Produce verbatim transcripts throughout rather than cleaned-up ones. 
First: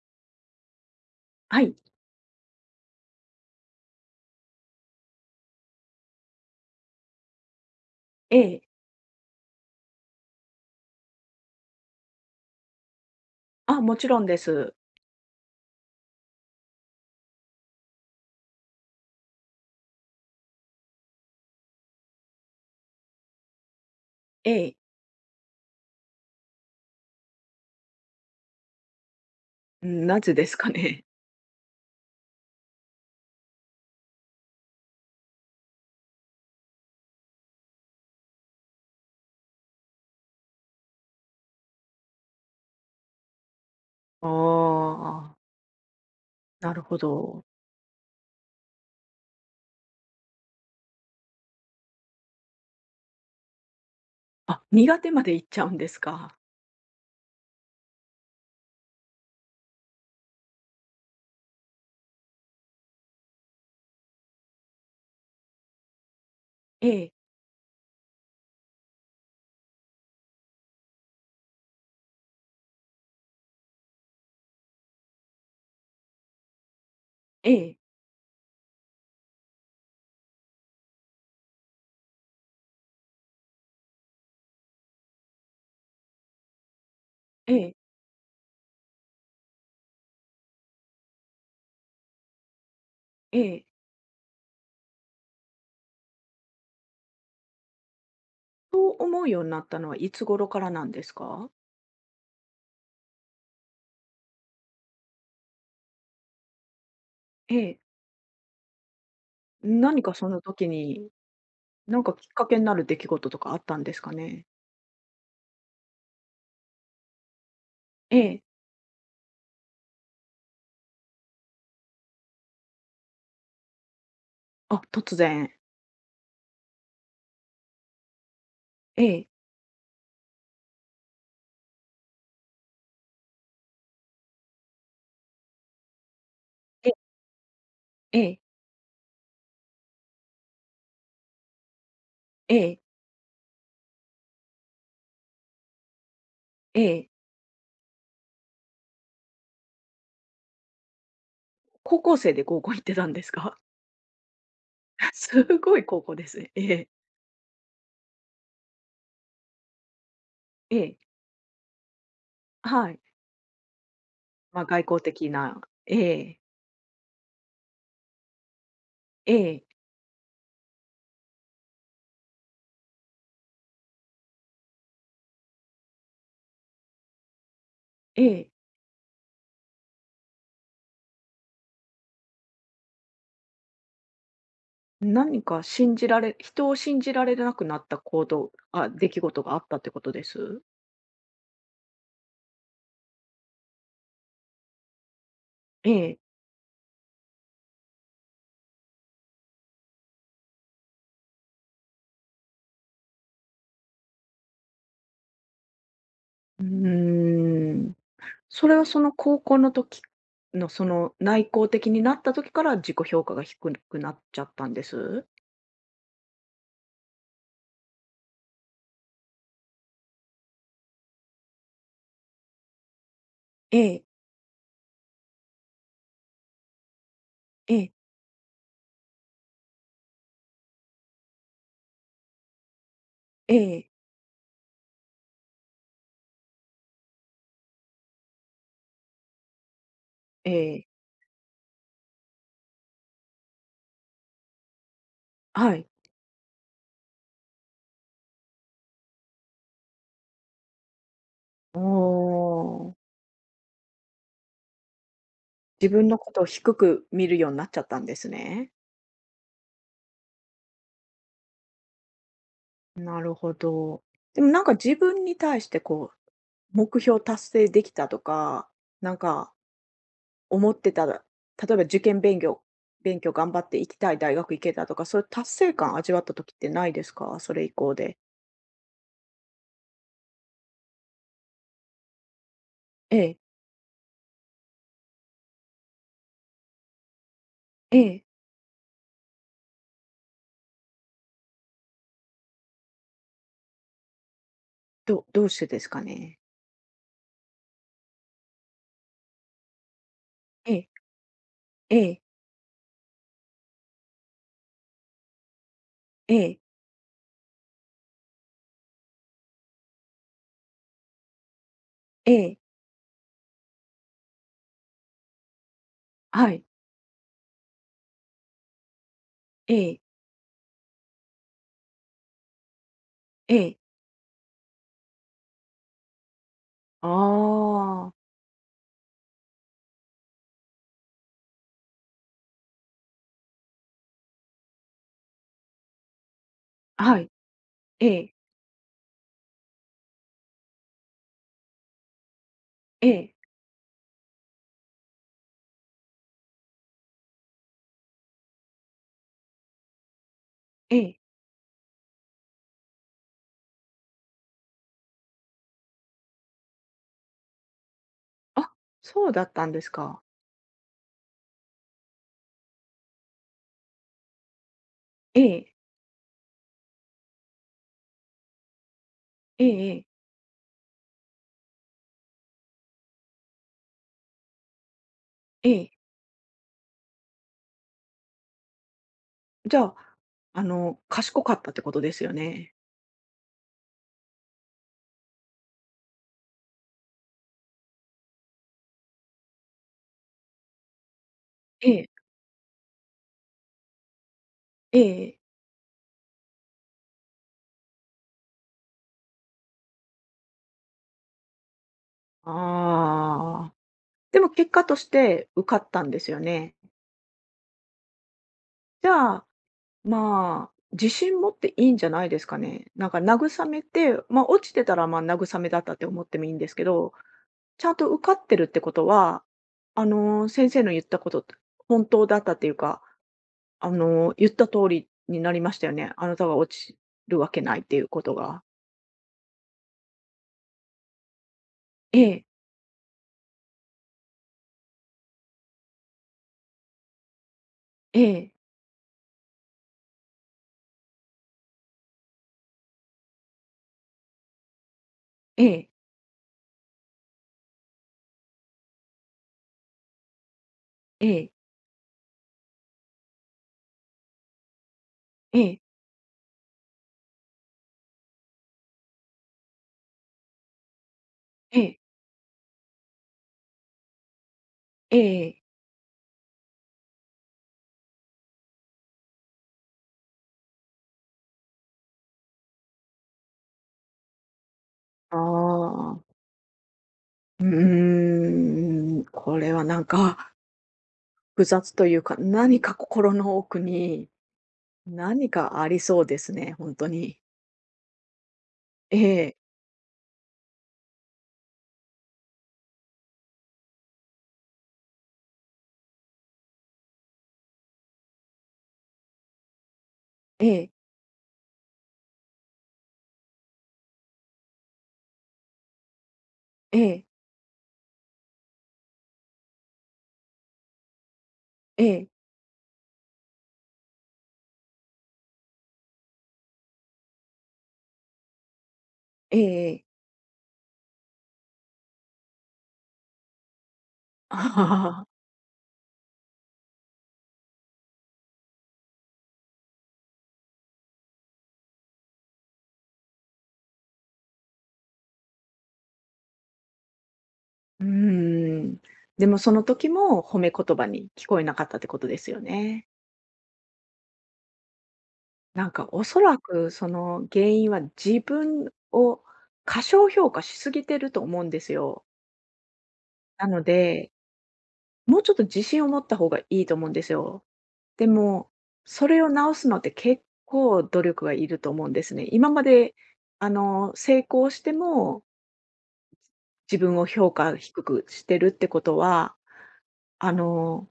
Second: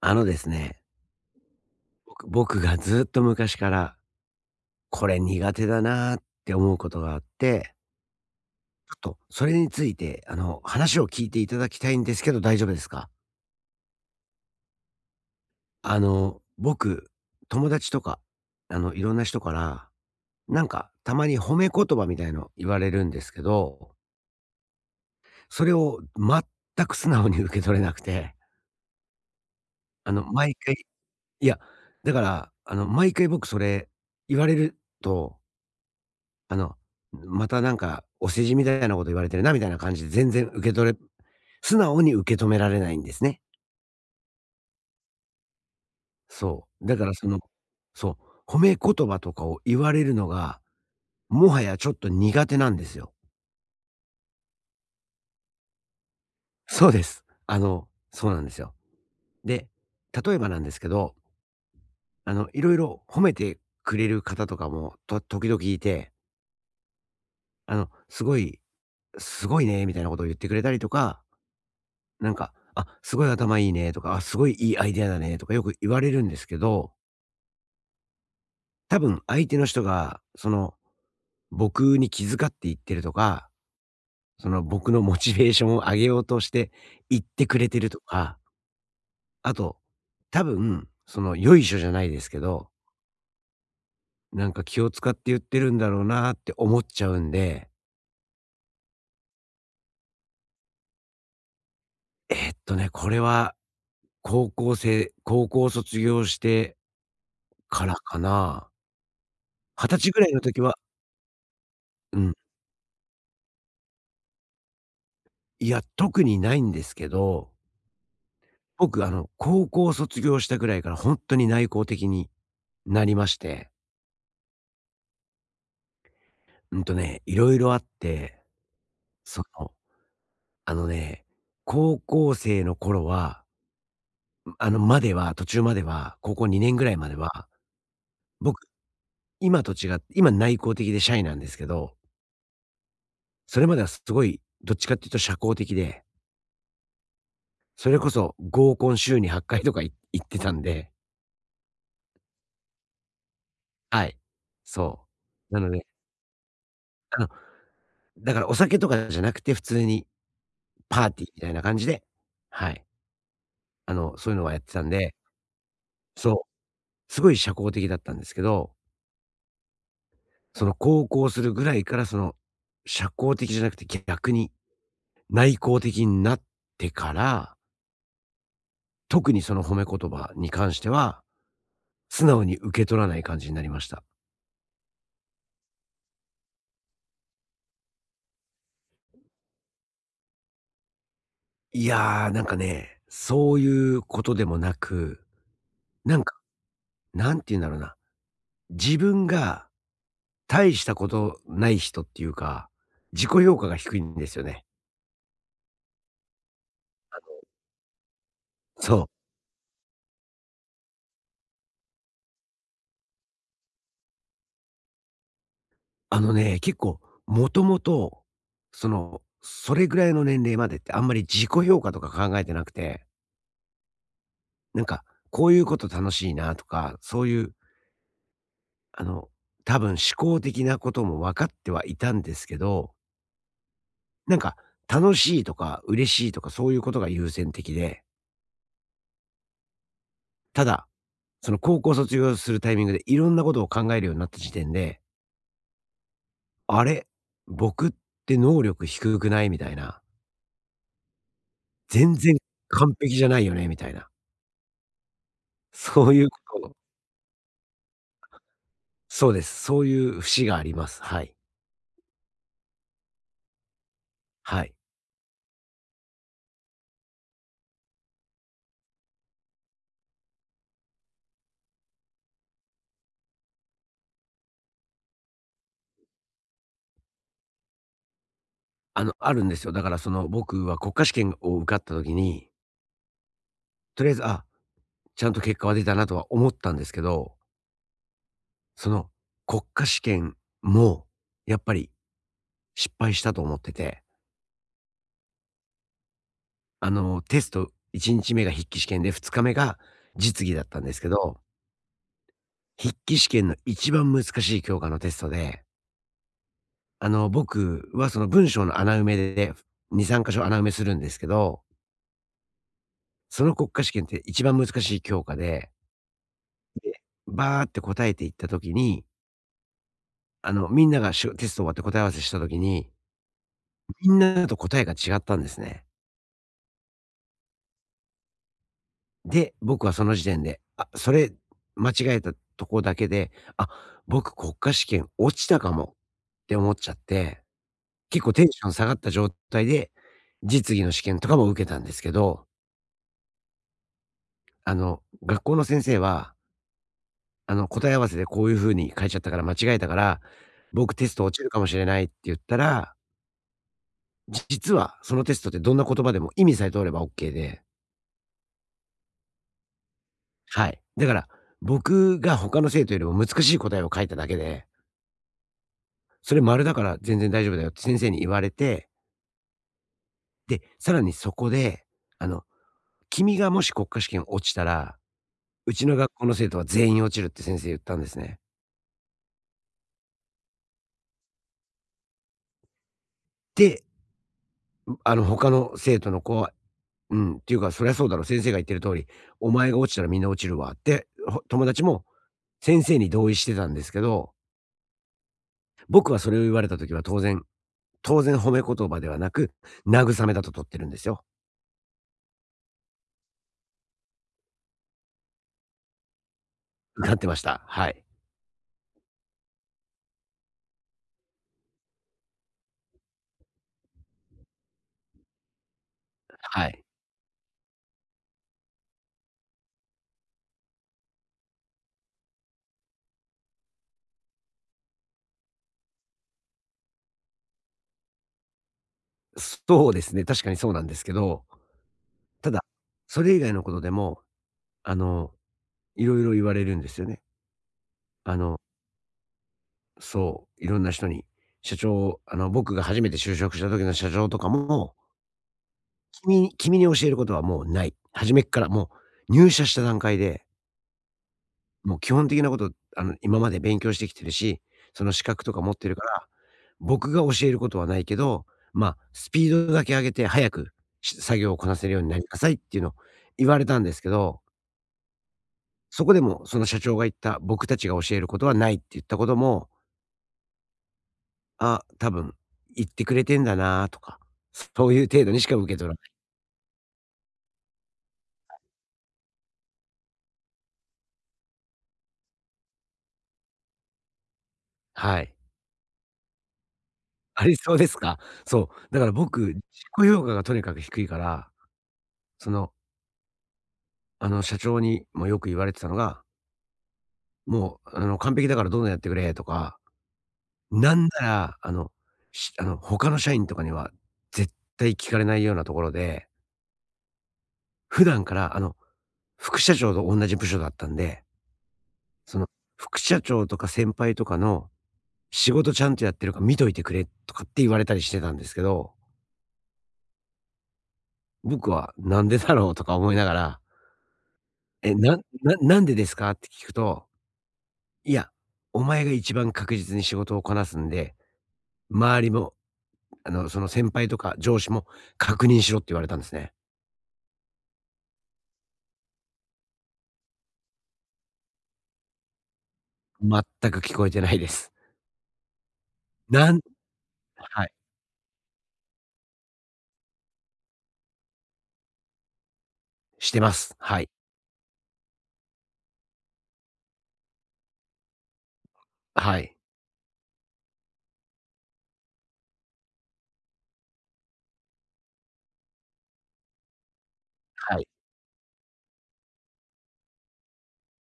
あのですね、はい、僕僕がずっと昔から、これ苦手だなーって思うことがあって、ええ。ちょっとそれについて、あの、話を聞いていただきたいんですけど大丈夫ですか？あ、もちろんです。あの、僕、友達とか、あの、いろんな人から、なんか、たまに褒め言葉みたいの言われるんですけど、ええ。それを全く素直に受け取れなくて、うん、あなの、ぜで毎すか回ね。いや、だから、あの、毎回僕それ言われるとあの、またなんか、お世辞みたいなこと言われてるなみたいな感じで全然受け取れ素直に受け止められないんですね。ああ、そなるう。ほだからそのど。そう、褒め言葉とかを言われるのが、もはやちょっと苦手なんですよ。あ、苦手までいっちゃうんですか。そうです。あの、そうなんですよ。で、例えばなんですけど、あの、いろいろ褒めてくれる方とかも、と時々いて、ええ、あの、すごいすごいねみたいなことを言ってくれたりとかなんか、あ、すごい頭いいねとか、あ、すごいいいアイデアだねとかよく言われるんですけど、ええ、多分相手の人が、その、僕に気遣って言ってるとか、その僕のモチベーションを上げようとして言ってえくれえ、てるとか、あと、多分、その、よいしょじゃないですけど、ええ。なんか気を使って言ってるんだろうなって思っちゃうんで、そう思うようになったのはいつ頃からなんですか？えーっとね、これは高校生高校卒業してええ、からかな。20何歳かぐらそいのの時時は。に、なんかうきっん。かけになる出来事とかあったんですかね？いや、特にないんですけど、ええ。僕、あの、高校卒業したぐらいからほんとに内向的になりまして、あ、突然。うんとね、色々あって、ええ、その、あのね、高校生の頃は、あの、までは途中までは、高校にねんぐえ、らいまでは、ええ、僕、今と違って今内向的でシャイなんですけど、ええ、それまではすごい、どっちかっていうと社交的で、ええそれこそ合コン週にはっかいとかい行ってたんで、高校生で高校行ってたんですか？はい、そ すう。なのごいで、高校ですね。ええ、うん。だからお酒とかじゃなくて、普通にええ、パーティーみたいな感じで、はい、はい。あの、そういうのはやまっあ、て外たん交で、的なえそえ、う、すごい社交的だったんですけど、ええ、その高校するぐらいから、その、社交的じゃなくて逆に内向的になってから、ええ、特にその褒め言葉に関しては、素直に受け取らない感じになりました。何か信じられ人を信じられなくなった行動あ、出来事があったってことです？いや、なんかね、そういうことでもなく、えなえ、んか、なんて言うんだろうな、自分が大したことない人っていうか、自己評価が低いんですよね。うーん。それはそそのう。高校の時のその内向的になった時から自己評価が低くなっちゃったんです？あのね、結構もともと、その、それぐらいの年齢までってあんまり自己評価とか考えてなくて、ええ、なんか、こういうこと楽しいなとか、そういう、ええ、あの、多分思考的なことも分かってはいたんですけど、ええ、なんか、楽しいとか嬉しいとかそういうことが優先的で、えただ、え、その高校卒業するタイミングでいろんなことを考えるようになった時点ではい。あれ、僕って能力低くない？みたいな。全お然お、完璧じゃないよね、みたいな。自分そうのいこうとをこと低を。く見るようになっちゃったんですね。そうです。そういう節があります。はい。なるほど。でもなんはかい。自分に対してこう目標達成できたとか、なんか思ってたら、例えば受験勉強勉強頑張って行きたい大学行けたとか、そういう達成感味わった時ってないですか？それ以降で。あの、あるんですよ。だからその、僕は国家試験を受かった時に、ええ、とりあえず、あ、ちゃんと結果は出たなとは思ったんですけど、ええ、その国家試験も、やっぱり失敗したと思ってて、どどうしてですかね？あの、テストいちにちめが筆記試験で、ふつかめが実技だっえたんえ、ですけど、ええ、筆記試験の一番難しい教科のテストで、ええ、あの、僕はその文章の穴埋めで、に、さん箇所穴埋めするんですけど、ええ、その国家試験って一番難しい教科で、はい、で、バーって答えていった時に、ええ、あの、みんながしゅテスト終わって答え合わせした時に、ええ、みんなと答えが違ったんですね。ああ、で、僕はその時点で、あ、それ間違えたとこだけで、あ、僕国家試験落ちたかもって思っちゃっはい、て、え結構え、テンション下がった状態で、実技の試験とかも受けたんですけど、ええ、あの、学校の先生は、あの、答え合わせでこういう風に書いちゃったから間違えたから、僕えテスえ、ト落ちるかもしれないって言ったら、じ実はそのテストってどんな言葉でも意味さえ通ればオッケーで、あ、そうだったんですか。はい。だから、僕が他の生徒よりも難しい答えを書いただけで、ええ、それ丸だから全然大丈夫だよって先生に言われて、ええええ、で、さらにそこで、あの、君がもし国家試験落ちたらえうちえ、の学校の生徒は全員落ちるって先生言ったんですね。じゃあ、あの、賢かったってことですよね。で、あの他の生徒の子は、うん、っていうか、そりゃそうだろ、先生が言ってる通り、お前が落ちたらみんな落ちるわって、ほ友達えもえ、先生に同意してたんですけど、ええ。僕はそれを言われた時は当然当然褒め言葉ではなく、慰めだと取ってるんですよ。ああ。でも結果として受かったんですよね。なってました。はい。じゃあ、まあ、自信持っていいんじゃないですかね。なんか慰めて、まあ、落ちてたらまあ慰めだったって思ってもいいんはですけい。ど、ちゃんと受かってるってことは、あのー先生の言ったことって本当だったっていうか、あのー言った通りになりましたよね。あなたが落ちるわけないっていうことが。そうですね、確かにそうなんですけど、ええ、ただ、それ以外のことでも、あの、いろいろ言われるんですよね。えあえ、のそう、いろんな人に、社長あの、僕が初めて就職した時の社長とかも、ええ、君に君に教えることはもうない。初めっからもう入社した段階で、ええ、もう基本的なこと、あの、今まで勉強してきてるし、その資格とえか持っえ、てるから、僕が教えることはないけど、まあ、スピードだけ上げて早く、し作業をこなえせるえ、ようになりなさいっていうのを言われたんですけど、ええ。そこでもその社長が言った、僕たちが教えることはないって言ったことも、あ、多分言ってくれてんだなとか、そういう程度あにしか受け取らない。あ。うーん、これはなんか複雑というか、何か心の奥にはい。何 かありそうですね、本当に。ありそうですか？そう、だからえ僕、え、自己評価がとにかく低いから、その、あの、社長にもよく言われてたのが、もう、あの、「完璧だからどんどんやってくれ」とか、ええ、なんなら、あの、しあの、他の社員とかには絶対聞かれないようなところで、ええ、普段から、あの、副社長と同じ部署だったんで、ええ、その、副社長とか先輩とかの仕事ちゃんとやってるか見といてくれとかって言われたりしてたんですけど、ええええええええええ僕はなんでだろうとか思いながら、え、なえななんでですかって聞くと、いや、お前が一番確実に仕事をこなすんで、周りも、あの、その先輩とか上司も確認しろって言われたんですね。うーん。でもその時も褒め言葉に聞こえなかったってことですよね。全く聞こえてないです。なんかおそならんくそのは原い、因は自分を過小評価しすぎてると思うんですよ。してまなす。のはい。でもうちょっと自信を持った方がいいと思うんですよ。でも、そはれをい。直すのって結構努力がいると思うんですね。今まで、あの、成功しても自分を評価はい。低くしてるってことは、あの、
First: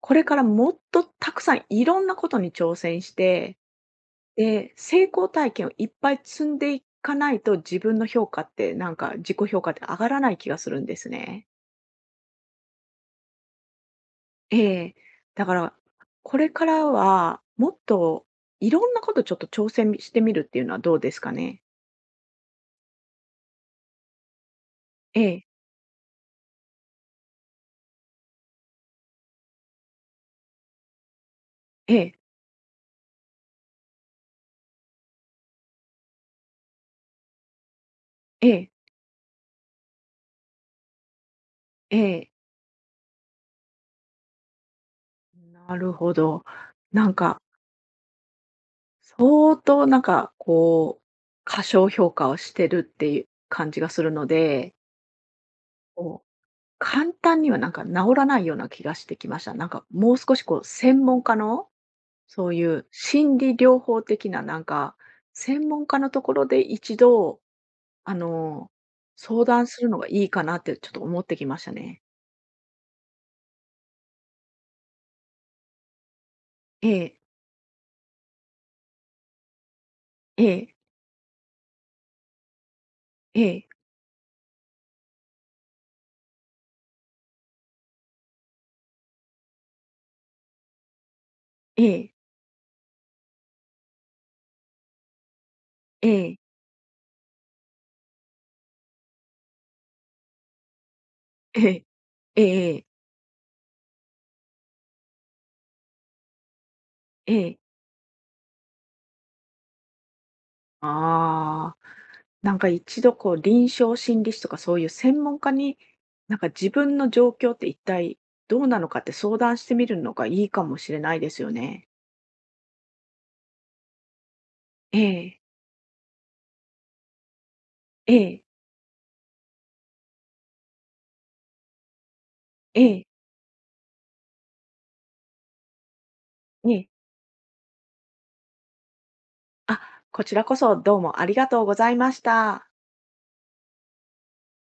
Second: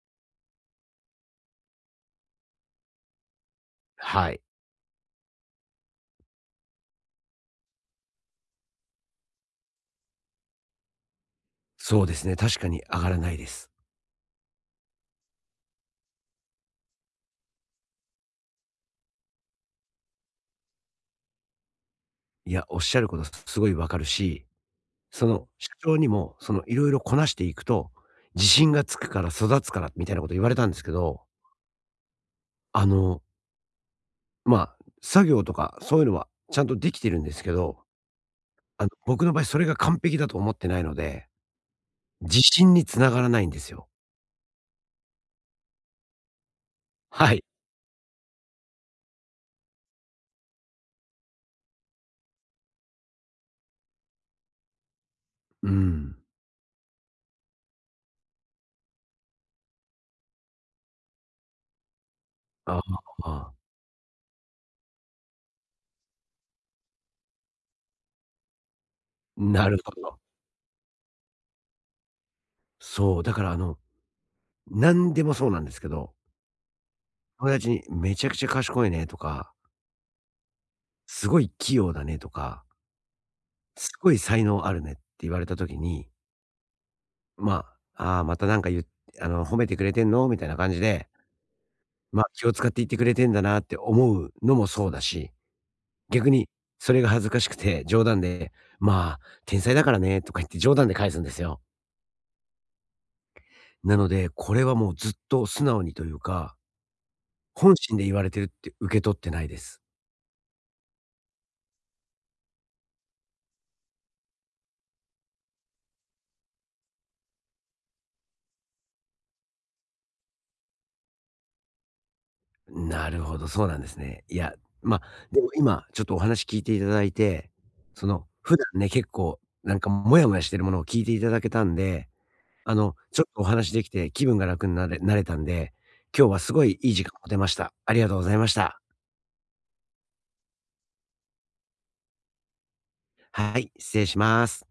これからもっとたくさんいろんなことに挑戦して、はい。で、成功体験をいっぱい積んでいかないと、自分の評価って、なんか自己評価って上がらない気がするんですね。そうですね、確かに上がらないです。ええ。だから、これからはもっといろんなことちょっと挑戦してみるっていうのはどうですかね？いや、おっしゃることすごいわかるし、えそえ、の、社長にも、その、いろいろこなしていくと、自信がつくから育つからみたいなこと言われたんですけど、ええ、あの、まあ、作業とかそういうのはちゃんとできてるんですけど、ええ、あの、僕の場合それが完璧だと思ってないので、ええ。自信に繋がらないんですよ。なるほど。なんはか、い。相当なんかこう、過小評価をしてるっていう感じがするので、うん。こう、簡単にはなんか治らないような気がしてきました。なんかもう少しこう専門家の、そういあう心あ、理療法的ななんか、専門家のところで一度あの、相談なるするほのがど。いいかなってちょっと思ってきましたね。そう、だから、あの、何でもそうなんですけど、ええ、友達に「めちゃくちゃ賢いね」とかええ、「すごい器用だね」とかええ、「すごい才能あるね」って言われた時に、まあ、ああー、またなんかゆあの、褒めてくれてんの？みたいな感じで、ええ、まあ、気を使って言ってくれてんだなって思うのもそうだし、え逆え、にそれが恥ずかしくて冗談で、まあ、天才だからねとか言って冗談で返すんですよ。ええ、ええ、なので、これはもうずっと素直にというか、ええ。本心で言われてるって受け取ってないです。ああ、なんか一度こう臨床心理士とかそういう専門家に、なんか自分の状況って一体どうなのかって相談してみるのがいいかもしれないですよね。なるほど、そうなんですね。いや、まえあ、え、でも今ちょっとお話聞いていただいて、そえの、え、普段ね、結構なんかモヤモヤしてるものを聞いていただけたんで、あえの、え、ちょっとお話できて気分が楽になれなれたんで、今日はすごえいえ。いい時間を持てました。ありがとうございました。あ、こちらこそどうもありがとうございました。はい、失礼します。